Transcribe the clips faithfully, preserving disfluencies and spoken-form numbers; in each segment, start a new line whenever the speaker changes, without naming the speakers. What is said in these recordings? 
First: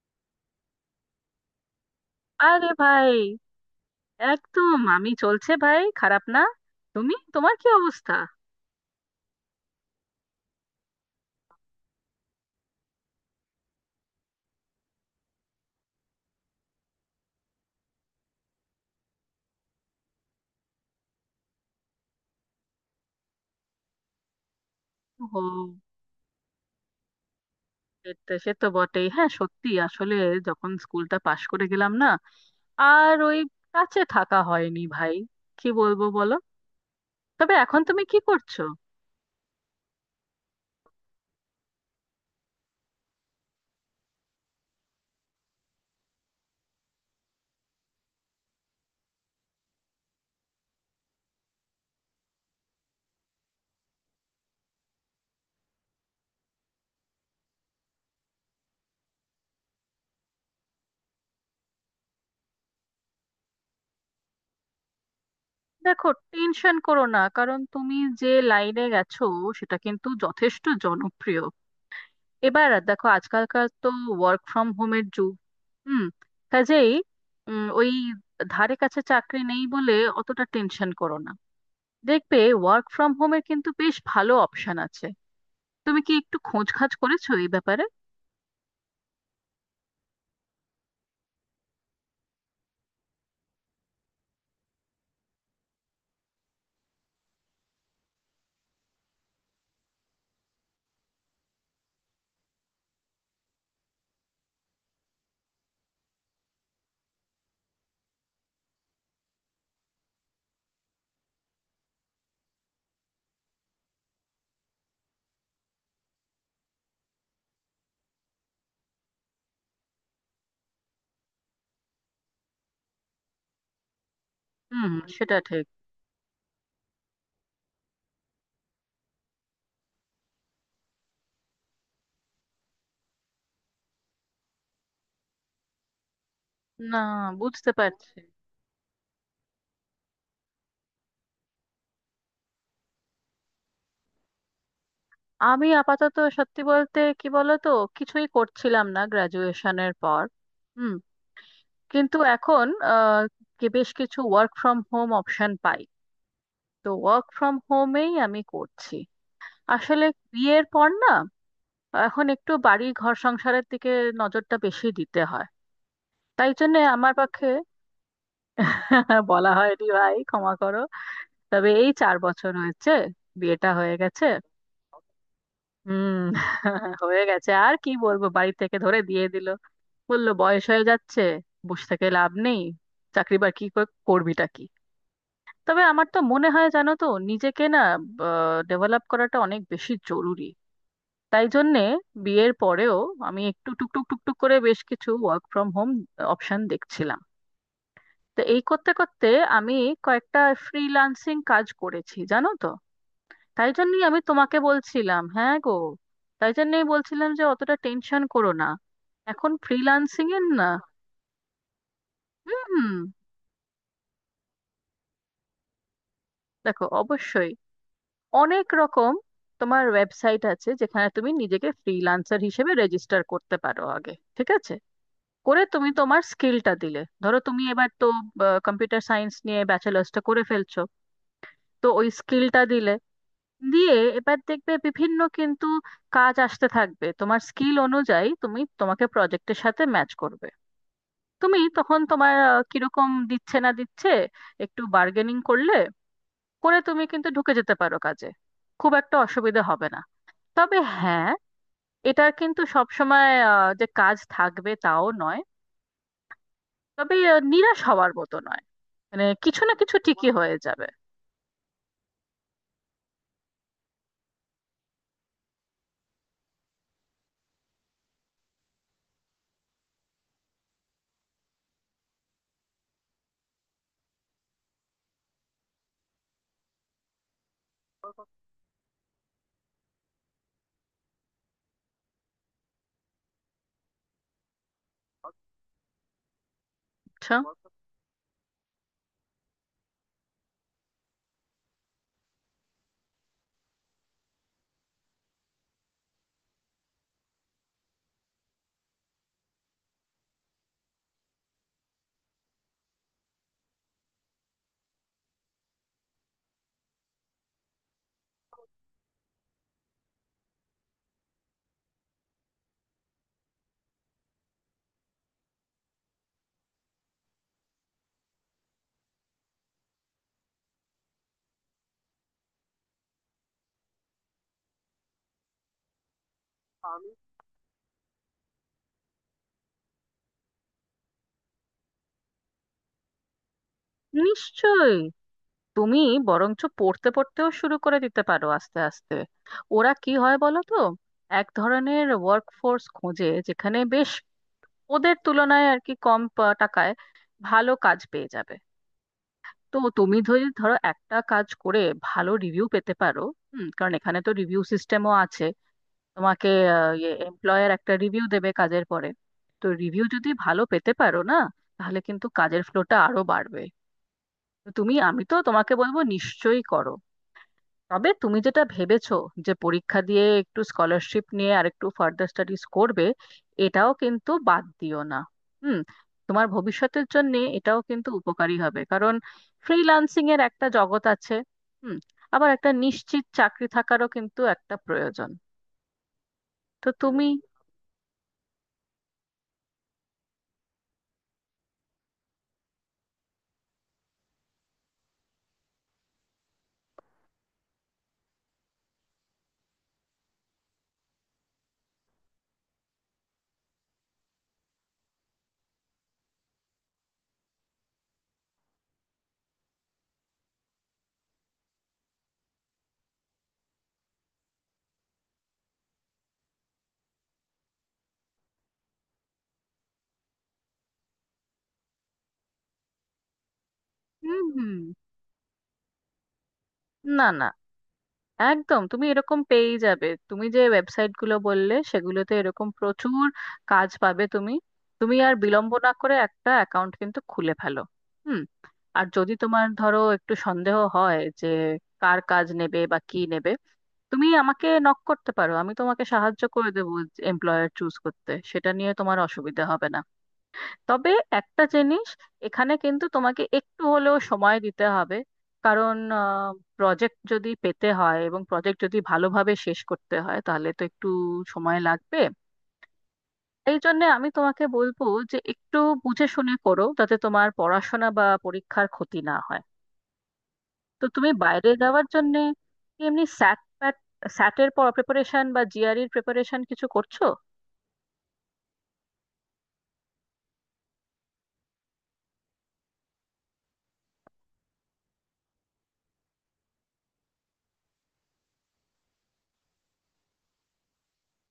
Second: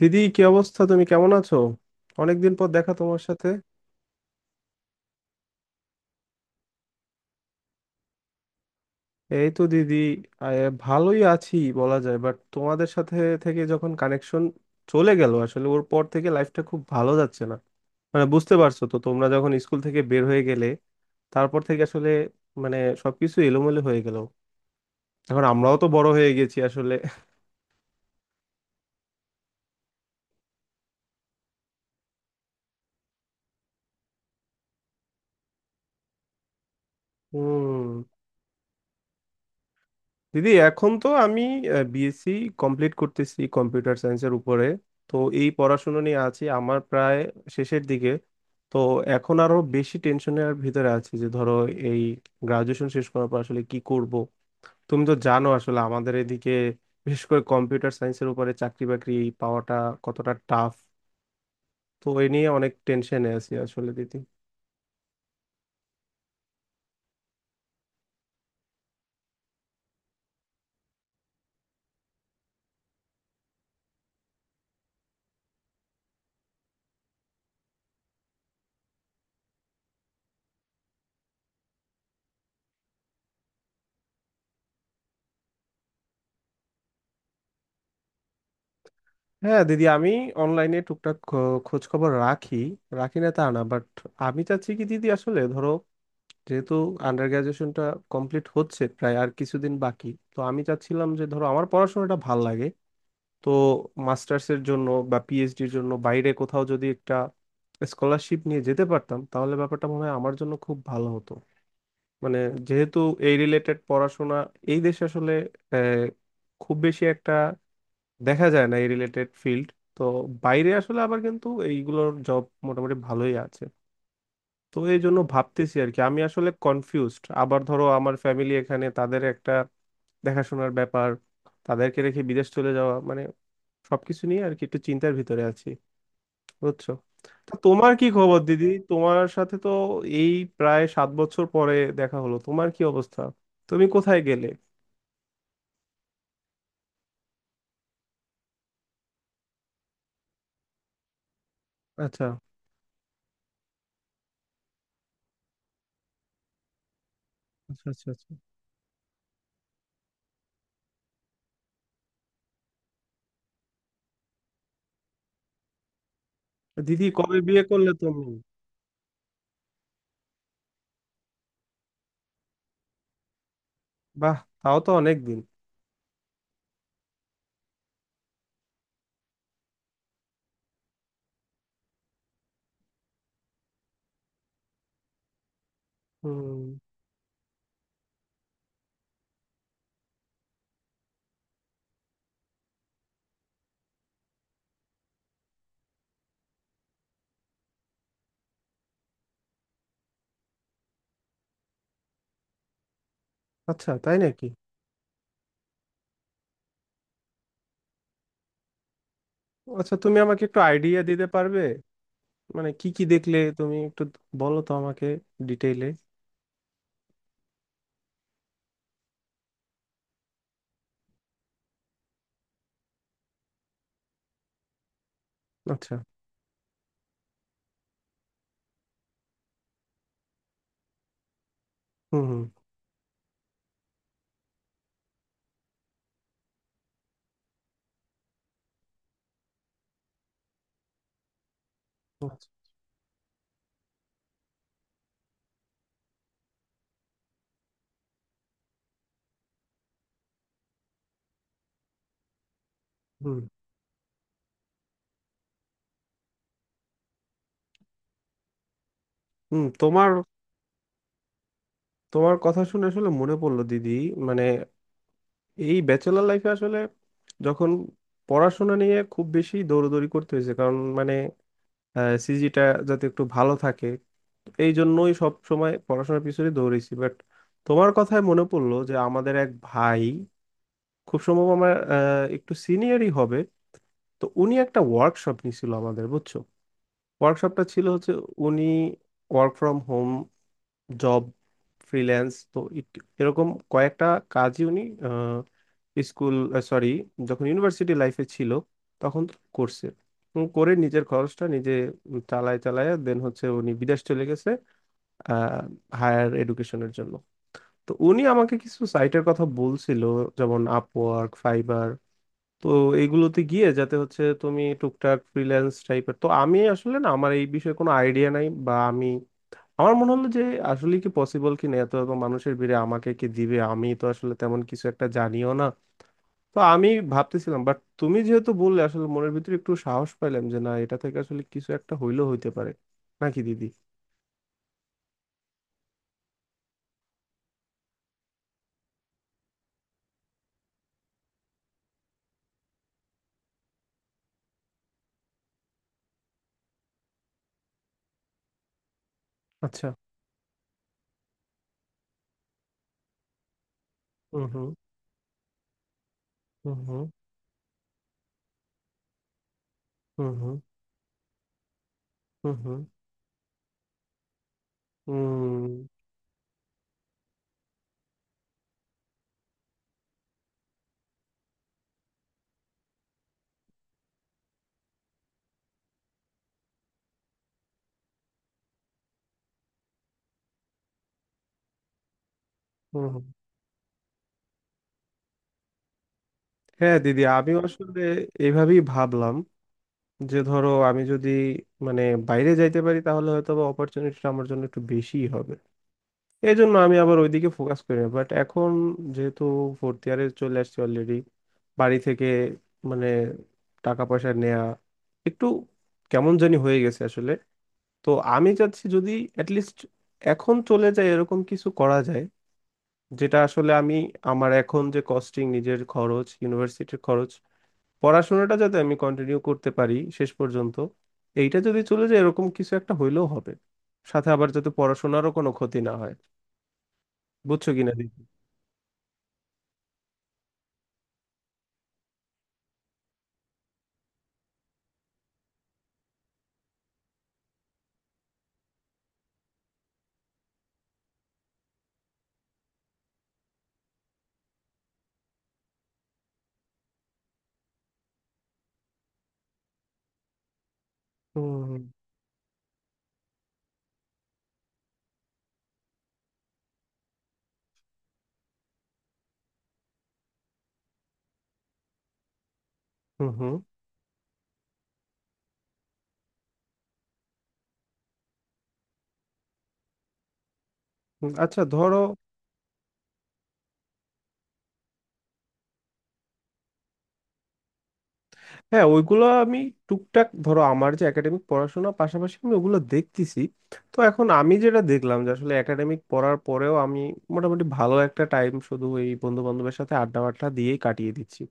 দিদি, কি অবস্থা? তুমি কেমন আছো? অনেকদিন পর
আরে
দেখা
ভাই!
তোমার সাথে।
একদম। আমি চলছে ভাই, খারাপ না। তুমি, তোমার কি অবস্থা?
এই তো দিদি। আহ, ভালোই আছি বলা যায়, বাট তোমাদের সাথে থেকে যখন কানেকশন চলে গেল, আসলে ওর পর থেকে লাইফটা খুব ভালো যাচ্ছে না। মানে বুঝতে পারছো তো, তোমরা যখন স্কুল থেকে বের হয়ে গেলে তারপর থেকে আসলে, মানে, সবকিছু এলোমেলো হয়ে গেল।
ও,
এখন আমরাও তো বড় হয়ে গেছি আসলে।
এটা সে তো বটেই। হ্যাঁ সত্যি, আসলে যখন স্কুলটা পাশ করে গেলাম না, আর ওই কাছে থাকা হয়নি ভাই। কি বলবো বলো। তবে এখন
হুম।
তুমি কি করছো?
দিদি, এখন তো আমি বিএসসি কমপ্লিট করতেছি কম্পিউটার সায়েন্সের উপরে। তো এই পড়াশোনা নিয়ে আছি, আমার প্রায় শেষের দিকে। তো এখন আরো বেশি টেনশনের ভিতরে আছি যে ধরো এই গ্রাজুয়েশন শেষ করার পর আসলে কি করব। তুমি তো জানো আসলে, আমাদের এদিকে বিশেষ করে কম্পিউটার সায়েন্সের উপরে চাকরি বাকরি পাওয়াটা কতটা টাফ। তো এ নিয়ে অনেক টেনশনে আছি আসলে দিদি।
দেখো, টেনশন করো না। কারণ তুমি যে লাইনে গেছো সেটা কিন্তু যথেষ্ট জনপ্রিয়। এবার দেখো, আজকালকার তো ওয়ার্ক ফ্রম হোমের যুগ। হুম কাজেই উম, ওই ধারে কাছে চাকরি নেই বলে অতটা টেনশন করো না। দেখবে, ওয়ার্ক ফ্রম হোমের কিন্তু বেশ ভালো অপশন আছে। তুমি কি একটু খোঁজ খাজ করেছো এই ব্যাপারে?
হ্যাঁ দিদি, আমি অনলাইনে টুকটাক খোঁজ খবর রাখি। রাখি না তা না, বাট আমি চাচ্ছি কি দিদি আসলে ধরো, যেহেতু আন্ডার গ্রাজুয়েশনটা কমপ্লিট হচ্ছে, প্রায় আর কিছুদিন বাকি। তো আমি চাচ্ছিলাম যে ধরো, আমার পড়াশোনাটা ভাল লাগে, তো মাস্টার্সের জন্য বা পিএইচডির জন্য বাইরে কোথাও যদি একটা স্কলারশিপ নিয়ে যেতে পারতাম, তাহলে ব্যাপারটা মনে হয় আমার জন্য খুব ভালো হতো। মানে, যেহেতু এই রিলেটেড পড়াশোনা এই দেশে আসলে আহ, খুব বেশি একটা দেখা যায় না, এই রিলেটেড ফিল্ড। তো বাইরে আসলে আবার কিন্তু এইগুলোর জব মোটামুটি ভালোই আছে। তো
হুম।
এই জন্য
সেটা ঠিক।
ভাবতেছি আর কি, আমি আসলে কনফিউজড। আবার ধরো আমার ফ্যামিলি এখানে, তাদের একটা দেখাশোনার ব্যাপার, তাদেরকে রেখে বিদেশ চলে যাওয়া মানে, সবকিছু নিয়ে আর কি একটু চিন্তার ভিতরে আছি। বুঝছো?
না,
তা
বুঝতে
তোমার কি
পারছি।
খবর দিদি? তোমার সাথে তো এই প্রায় সাত বছর পরে দেখা হলো। তোমার কি অবস্থা? তুমি কোথায় গেলে?
আমি আপাতত সত্যি বলতে কি বলতো, কিছুই করছিলাম না গ্রাজুয়েশনের পর। হুম কিন্তু
আচ্ছা,
এখন আহ, কি- বেশ কিছু ওয়ার্ক ফ্রম হোম অপশন পাই। তো ওয়ার্ক ফ্রম
আচ্ছা, আচ্ছা,
হোমেই
আচ্ছা।
আমি করছি। আসলে বিয়ের পর না, এখন একটু বাড়ি ঘর সংসারের দিকে নজরটা বেশি দিতে হয়, তাই জন্য
দিদি,
আমার
কবে
পক্ষে।
বিয়ে করলে তুমি?
বলা হয়নি ভাই, ক্ষমা করো। তবে এই চার বছর হয়েছে, বিয়েটা হয়ে গেছে।
বাহ! তাও তো অনেক দিন।
হুম। হয়ে গেছে, আর কি বলবো। বাড়ি থেকে ধরে দিয়ে দিল। বললো বয়স হয়ে যাচ্ছে, বসে থেকে লাভ নেই, চাকরি বাকরি কর- করবিটা কি। তবে আমার তো মনে
হুম।
হয়, জানো তো, নিজেকে না ডেভেলপ করাটা অনেক বেশি জরুরি। তাই জন্যে বিয়ের পরেও আমি একটু টুকটুক টুকটুক করে বেশ কিছু ওয়ার্ক ফ্রম হোম অপশন দেখছিলাম। তো এই করতে করতে আমি কয়েকটা ফ্রিল্যান্সিং কাজ করেছি জানো তো। তাই
আচ্ছা,
জন্যই
তাই
আমি
নাকি?
তোমাকে বলছিলাম, হ্যাঁ গো। তাই জন্যই বলছিলাম যে অতটা টেনশন করো না, এখন
আচ্ছা, তুমি
ফ্রিল্যান্সিং
আমাকে
এর
একটু
না।
আইডিয়া দিতে পারবে? মানে কি
হুম।
কি দেখলে তুমি একটু, বলো তো আমাকে ডিটেইলে।
দেখো, অবশ্যই অনেক রকম। তোমার ওয়েবসাইট আছে যেখানে তুমি নিজেকে ফ্রিল্যান্সার হিসেবে রেজিস্টার করতে পারো আগে। ঠিক আছে, করে তুমি
আচ্ছা।
তোমার স্কিলটা দিলে, ধরো তুমি এবার তো কম্পিউটার সায়েন্স নিয়ে ব্যাচেলার্সটা করে ফেলছো, তো ওই
হুম, হুম।
স্কিলটা দিলে, দিয়ে এবার দেখবে বিভিন্ন কিন্তু কাজ আসতে থাকবে। তোমার স্কিল অনুযায়ী তুমি তোমাকে প্রজেক্টের সাথে ম্যাচ করবে। তুমি তখন তোমার
আচ্ছা,
আহ, কিরকম দিচ্ছে না দিচ্ছে একটু বার্গেনিং করলে, করে তুমি কিন্তু ঢুকে যেতে পারো কাজে। খুব একটা অসুবিধা হবে না। তবে হ্যাঁ, এটা কিন্তু সবসময়
হুম,
আহ, যে কাজ থাকবে তাও নয়। তবে আহ, নিরাশ হওয়ার মতো নয়, মানে কিছু
হুম।
না কিছু
তোমার
ঠিকই হয়ে যাবে।
তোমার কথা শুনে আসলে মনে পড়লো দিদি। মানে, এই ব্যাচেলার লাইফে আসলে যখন পড়াশোনা নিয়ে খুব বেশি দৌড়দৌড়ি করতে হয়েছে, কারণ মানে সিজিটা যাতে একটু ভালো থাকে, এই জন্যই সব সময় পড়াশোনার পিছনে দৌড়েছি, বাট তোমার কথায় মনে পড়লো যে আমাদের এক ভাই, খুব সম্ভব আমার আহ, একটু সিনিয়রই হবে। তো উনি একটা ওয়ার্কশপ নিছিল আমাদের, বুঝছো?
আচ্ছা।
ওয়ার্কশপটা ছিল, হচ্ছে উনি work from home job, freelance তো ইট- এরকম কয়েকটা কাজই উনি স্কুল সরি যখন ইউনিভার্সিটি লাইফে ছিল তখন করছে। উম, করে নিজের খরচটা নিজে উম চালায় চালায়, দেন হচ্ছে উনি বিদেশ চলে গেছে হায়ার এডুকেশনের জন্য। তো উনি আমাকে কিছু সাইটের কথা বলছিল, যেমন আপওয়ার্ক, ফাইবার। তো এইগুলোতে গিয়ে যাতে হচ্ছে তুমি টুকটাক ফ্রিল্যান্স টাইপের, তো আমি আসলে না, আমার এই বিষয়ে কোনো আইডিয়া নাই বা আমি, আমার মনে হলো যে আসলে কি পসিবল কি না, এত এত মানুষের ভিড়ে আমাকে কি দিবে? আমি তো আসলে তেমন কিছু একটা জানিও না। তো আমি ভাবতেছিলাম, বাট তুমি যেহেতু বললে, আসলে মনের ভিতরে একটু সাহস পাইলাম যে না, এটা থেকে আসলে কিছু একটা হইলেও হইতে পারে, নাকি দিদি?
নিশ্চয়ই। তুমি বরঞ্চ পড়তে পড়তেও শুরু করে দিতে পারো আস্তে আস্তে। ওরা কি হয় বলো তো, এক ধরনের ওয়ার্ক ফোর্স খোঁজে যেখানে বেশ ওদের তুলনায় আর কি কম পা- টাকায় ভালো কাজ পেয়ে যাবে। তো
আচ্ছা,
তুমি যদি ধরো একটা কাজ করে ভালো রিভিউ পেতে পারো, হুম কারণ এখানে তো
হুম,
রিভিউ
হুম,
সিস্টেমও আছে। তোমাকে
হুম,
আহ,
হুম,
ইয়ে এমপ্লয়ার একটা রিভিউ দেবে কাজের পরে। তো রিভিউ
হুম,
যদি
হুম,
ভালো পেতে পারো না, তাহলে কিন্তু
হুম,
কাজের
হুম,
ফ্লোটা আরো বাড়বে। তো তুমি, আমি তো তোমাকে
হুম,
বলবো নিশ্চয়ই করো। তবে তুমি যেটা ভেবেছো যে পরীক্ষা দিয়ে একটু স্কলারশিপ নিয়ে আর একটু ফার্দার স্টাডিজ করবে, এটাও কিন্তু বাদ দিও না। হুম তোমার ভবিষ্যতের জন্য এটাও কিন্তু উপকারী হবে। কারণ ফ্রিল্যান্সিং এর একটা জগৎ আছে, হুম আবার একটা
হুম,
নিশ্চিত
হুম।
চাকরি থাকারও কিন্তু একটা প্রয়োজন। তো
হ্যাঁ দিদি,
তুমি।
আমিও আসলে এইভাবেই ভাবলাম যে ধরো আমি যদি, মানে, বাইরে যাইতে পারি, তাহলে হয়তো বা অপরচুনিটিটা আমার জন্য একটু বেশিই হবে। এই জন্য আমি আবার ওইদিকে ফোকাস করি না, বাট এখন যেহেতু ফোর্থ ইয়ারে চলে আসছি অলরেডি, বাড়ি থেকে মানে টাকা পয়সা নেয়া একটু কেমন জানি হয়ে গেছে আসলে। তো আমি চাচ্ছি যদি অ্যাটলিস্ট এখন চলে যায় এরকম কিছু করা যায়, যেটা আসলে আমি, আমার এখন যে কস্টিং, নিজের খরচ, ইউনিভার্সিটির খরচ, পড়াশোনাটা যাতে আমি কন্টিনিউ করতে পারি শেষ পর্যন্ত, এইটা যদি চলে যায় এরকম কিছু একটা হইলেও হবে, সাথে
হুম
আবার যাতে
হুম।
পড়াশোনারও কোনো ক্ষতি না হয়।
না, না।
বুঝছো কিনা দেখি।
একদম, তুমি এরকম পেয়েই যাবে। তুমি যে ওয়েবসাইট গুলো বললে সেগুলোতে এরকম প্রচুর কাজ পাবে তুমি। তুমি আর বিলম্ব না করে একটা অ্যাকাউন্ট কিন্তু খুলে ফেলো। হুম আর যদি তোমার ধরো একটু সন্দেহ হয় যে কার কাজ নেবে বা কি নেবে, তুমি আমাকে নক করতে পারো, আমি তোমাকে সাহায্য করে দেবো। এমপ্লয়ার চুজ করতে সেটা নিয়ে তোমার অসুবিধা হবে না। তবে একটা
হুম,
জিনিস, এখানে কিন্তু তোমাকে একটু হলেও সময় দিতে হবে। কারণ প্রজেক্ট যদি পেতে হয় এবং প্রজেক্ট যদি ভালোভাবে শেষ করতে হয় তাহলে তো একটু সময় লাগবে।
হুম। হুম,
এই জন্য আমি তোমাকে বলবো যে একটু বুঝে শুনে করো যাতে তোমার পড়াশোনা বা পরীক্ষার ক্ষতি না হয়। তো তুমি
হুম। আচ্ছা,
বাইরে
ধরো।
যাওয়ার জন্য এমনি স্যাট প্যাট, স্যাটের প্রিপারেশন বা জিআরইর প্রিপারেশন কিছু করছো?
হ্যাঁ, ওইগুলো আমি টুকটাক ধরো আমার যে একাডেমিক পড়াশোনা, পাশাপাশি আমি ওগুলো দেখতেছি। তো এখন আমি যেটা দেখলাম যে আসলে একাডেমিক পড়ার পরেও আমি মোটামুটি ভালো একটা টাইম শুধু এই বন্ধু বান্ধবের সাথে আড্ডা বাড্ডা দিয়েই কাটিয়ে দিচ্ছি।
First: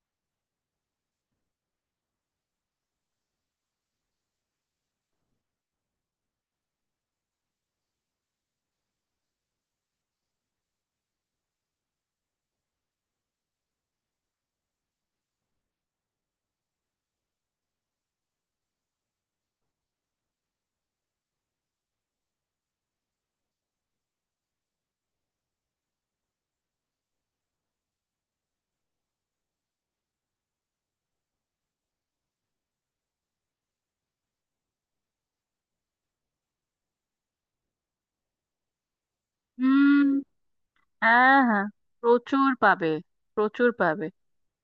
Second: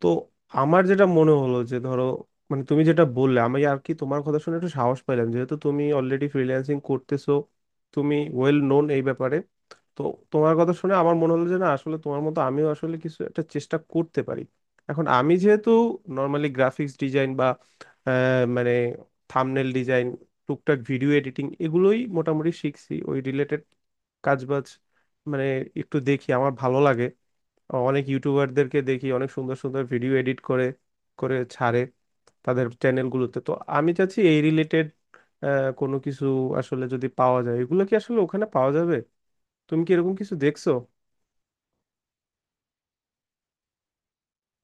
তো আমার যেটা মনে হলো যে ধরো, মানে তুমি যেটা বললে আমি আর কি, তোমার কথা শুনে একটু সাহস পাইলাম, যেহেতু তুমি অলরেডি ফ্রিল্যান্সিং করতেছো, তুমি ওয়েল নোন এই ব্যাপারে। তো তোমার কথা শুনে আমার মনে হলো যে না, আসলে তোমার মতো আমিও আসলে কিছু একটা চেষ্টা করতে পারি। এখন আমি যেহেতু নর্মালি গ্রাফিক্স ডিজাইন বা আহ, মানে থাম্বনেল ডিজাইন, টুকটাক ভিডিও এডিটিং, এগুলোই মোটামুটি শিখছি ওই রিলেটেড কাজবাজ। মানে একটু দেখি আমার ভালো লাগে, অনেক ইউটিউবারদেরকে দেখি অনেক সুন্দর সুন্দর ভিডিও এডিট করে করে ছাড়ে তাদের চ্যানেলগুলোতে। তো আমি চাচ্ছি এই রিলেটেড কোনো কিছু, আসলে যদি পাওয়া যায়, এগুলো কি আসলে ওখানে পাওয়া যাবে? তুমি কি
হুম।
এরকম কিছু দেখছো?
হ্যাঁ, হ্যাঁ, প্রচুর পাবে, প্রচুর পাবে।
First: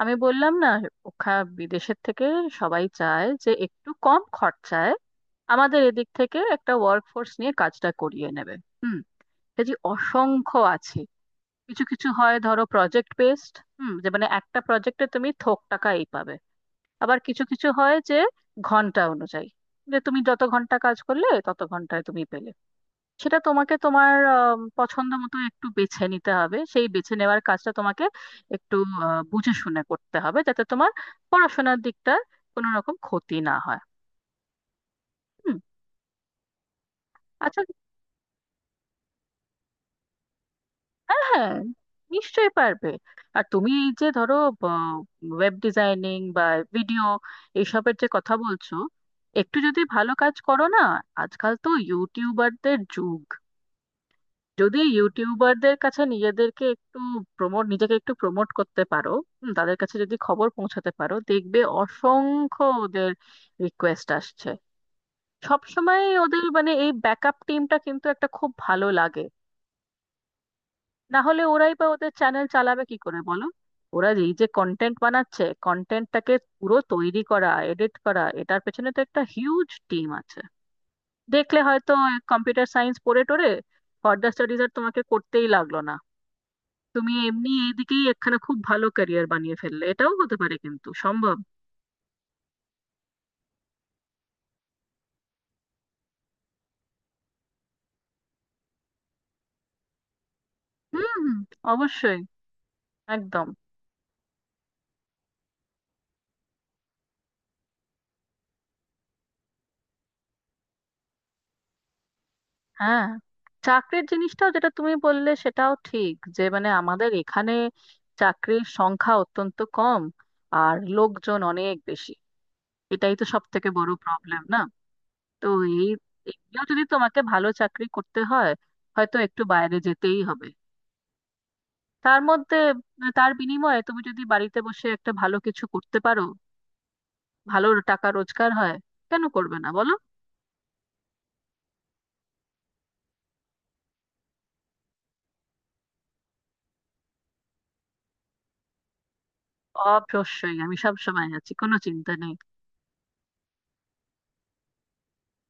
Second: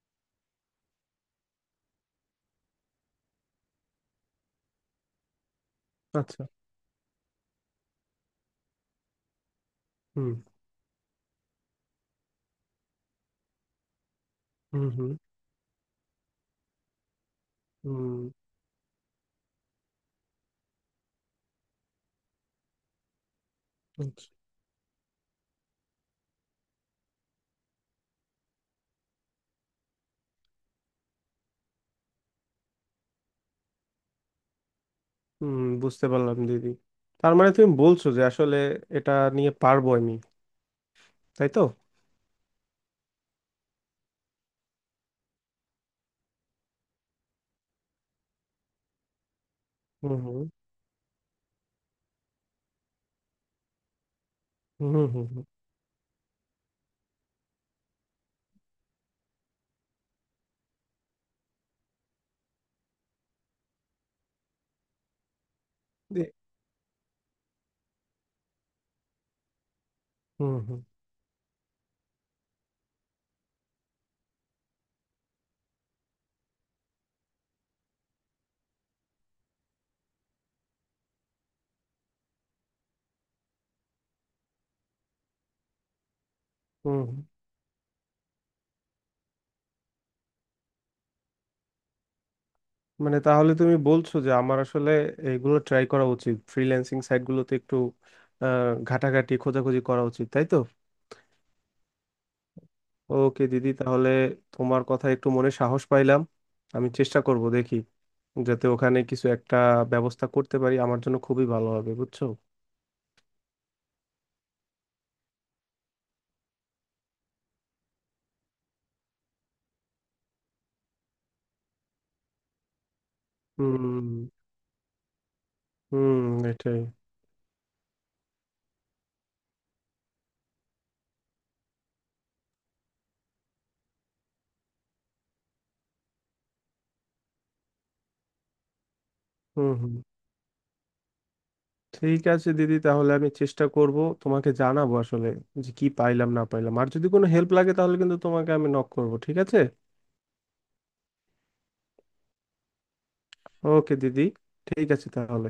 আমি বললাম না, ওখা বিদেশের থেকে সবাই চায় যে একটু কম খরচায় আমাদের এদিক থেকে
আচ্ছা।
একটা ওয়ার্ক ফোর্স নিয়ে কাজটা করিয়ে নেবে। হুম যে
হুম,
অসংখ্য আছে। কিছু কিছু হয় ধরো প্রজেক্ট বেসড, হুম যে মানে একটা
হুম,
প্রজেক্টে
হুম,
তুমি থোক টাকা এই পাবে। আবার কিছু কিছু হয় যে
হুম।
ঘন্টা অনুযায়ী, যে তুমি যত ঘন্টা কাজ করলে তত ঘন্টায় তুমি পেলে। সেটা তোমাকে তোমার
আচ্ছা।
আম, পছন্দ মতো একটু বেছে নিতে হবে। সেই বেছে নেওয়ার কাজটা তোমাকে একটু আহ, বুঝে শুনে করতে হবে যাতে তোমার পড়াশোনার দিকটা কোনো রকম ক্ষতি না হয়। হুম।
হুম, বুঝতে পারলাম দিদি। তার মানে
আচ্ছা।
তুমি বলছো যে আসলে এটা নিয়ে পারবো আমি,
হ্যাঁ,
তাই
হ্যাঁ,
তো?
নিশ্চয়ই পারবে। আর তুমি এই যে ধরো ওয়েব ডিজাইনিং বা ভিডিও এইসবের যে কথা বলছো, একটু যদি ভালো
হুম,
কাজ
হুম,
করো না। আজকাল তো ইউটিউবারদের যুগ। যদি
হুম, হুম, হুম,
ইউটিউবারদের কাছে নিজেদেরকে একটু প্রমোট নিজেকে একটু প্রমোট করতে পারো, হুম, তাদের কাছে যদি খবর পৌঁছাতে পারো দেখবে অসংখ্য ওদের রিকোয়েস্ট আসছে। সবসময়
দে-
ওদের মানে এই ব্যাকআপ টিমটা কিন্তু একটা খুব ভালো লাগে।
হুম, হুম,
না হলে ওরাই বা ওদের চ্যানেল চালাবে কি করে বলো। ওরা এই যে কন্টেন্ট বানাচ্ছে, কন্টেন্টটাকে পুরো তৈরি করা, এডিট করা, এটার পেছনে তো একটা হিউজ টিম আছে। দেখলে হয়তো কম্পিউটার সায়েন্স পড়ে টোরে ফার্দার স্টাডিজ আর তোমাকে করতেই লাগলো না।
হুম,
তুমি
হুম।
এমনি এইদিকেই একখানা খুব ভালো ক্যারিয়ার বানিয়ে ফেললে, এটাও হতে পারে কিন্তু সম্ভব।
মানে, তাহলে তুমি বলছো যে আমার আসলে এইগুলো ট্রাই করা উচিত, ফ্রিল্যান্সিং সাইটগুলোতে একটু আহ, ঘাটাঘাটি খোঁজাখুঁজি করা উচিত, তাই তো?
হুম হুম। অবশ্যই।
ওকে
একদম।
দিদি, তাহলে তোমার কথা একটু মনে সাহস পাইলাম। আমি চেষ্টা করব দেখি, যাতে ওখানে কিছু একটা ব্যবস্থা করতে পারি, আমার জন্য খুবই ভালো হবে, বুঝছো।
হ্যাঁ। চাকরির জিনিসটাও যেটা তুমি বললে সেটাও ঠিক। যে মানে আমাদের এখানে চাকরির সংখ্যা অত্যন্ত কম, আর লোকজন অনেক বেশি, এটাই তো সব থেকে বড়
হুম,
প্রবলেম না। তো এই
হুম।
এগুলো
এটাই।
যদি তোমাকে ভালো চাকরি করতে হয় হয়তো একটু বাইরে যেতেই হবে। তার মধ্যে তার বিনিময়ে তুমি যদি বাড়িতে বসে একটা ভালো কিছু করতে পারো, ভালো টাকা রোজগার হয়, কেন করবে না
হুম,
বলো।
হুম। ঠিক আছে দিদি, তাহলে আমি চেষ্টা করব, তোমাকে জানাবো আসলে যে কি পাইলাম না পাইলাম। আর যদি কোনো হেল্প লাগে তাহলে কিন্তু তোমাকে আমি নক করব, ঠিক আছে?
অবশ্যই। আমি সব সময় আছি, কোনো চিন্তা নেই।
ওকে দিদি, ঠিক আছে তাহলে।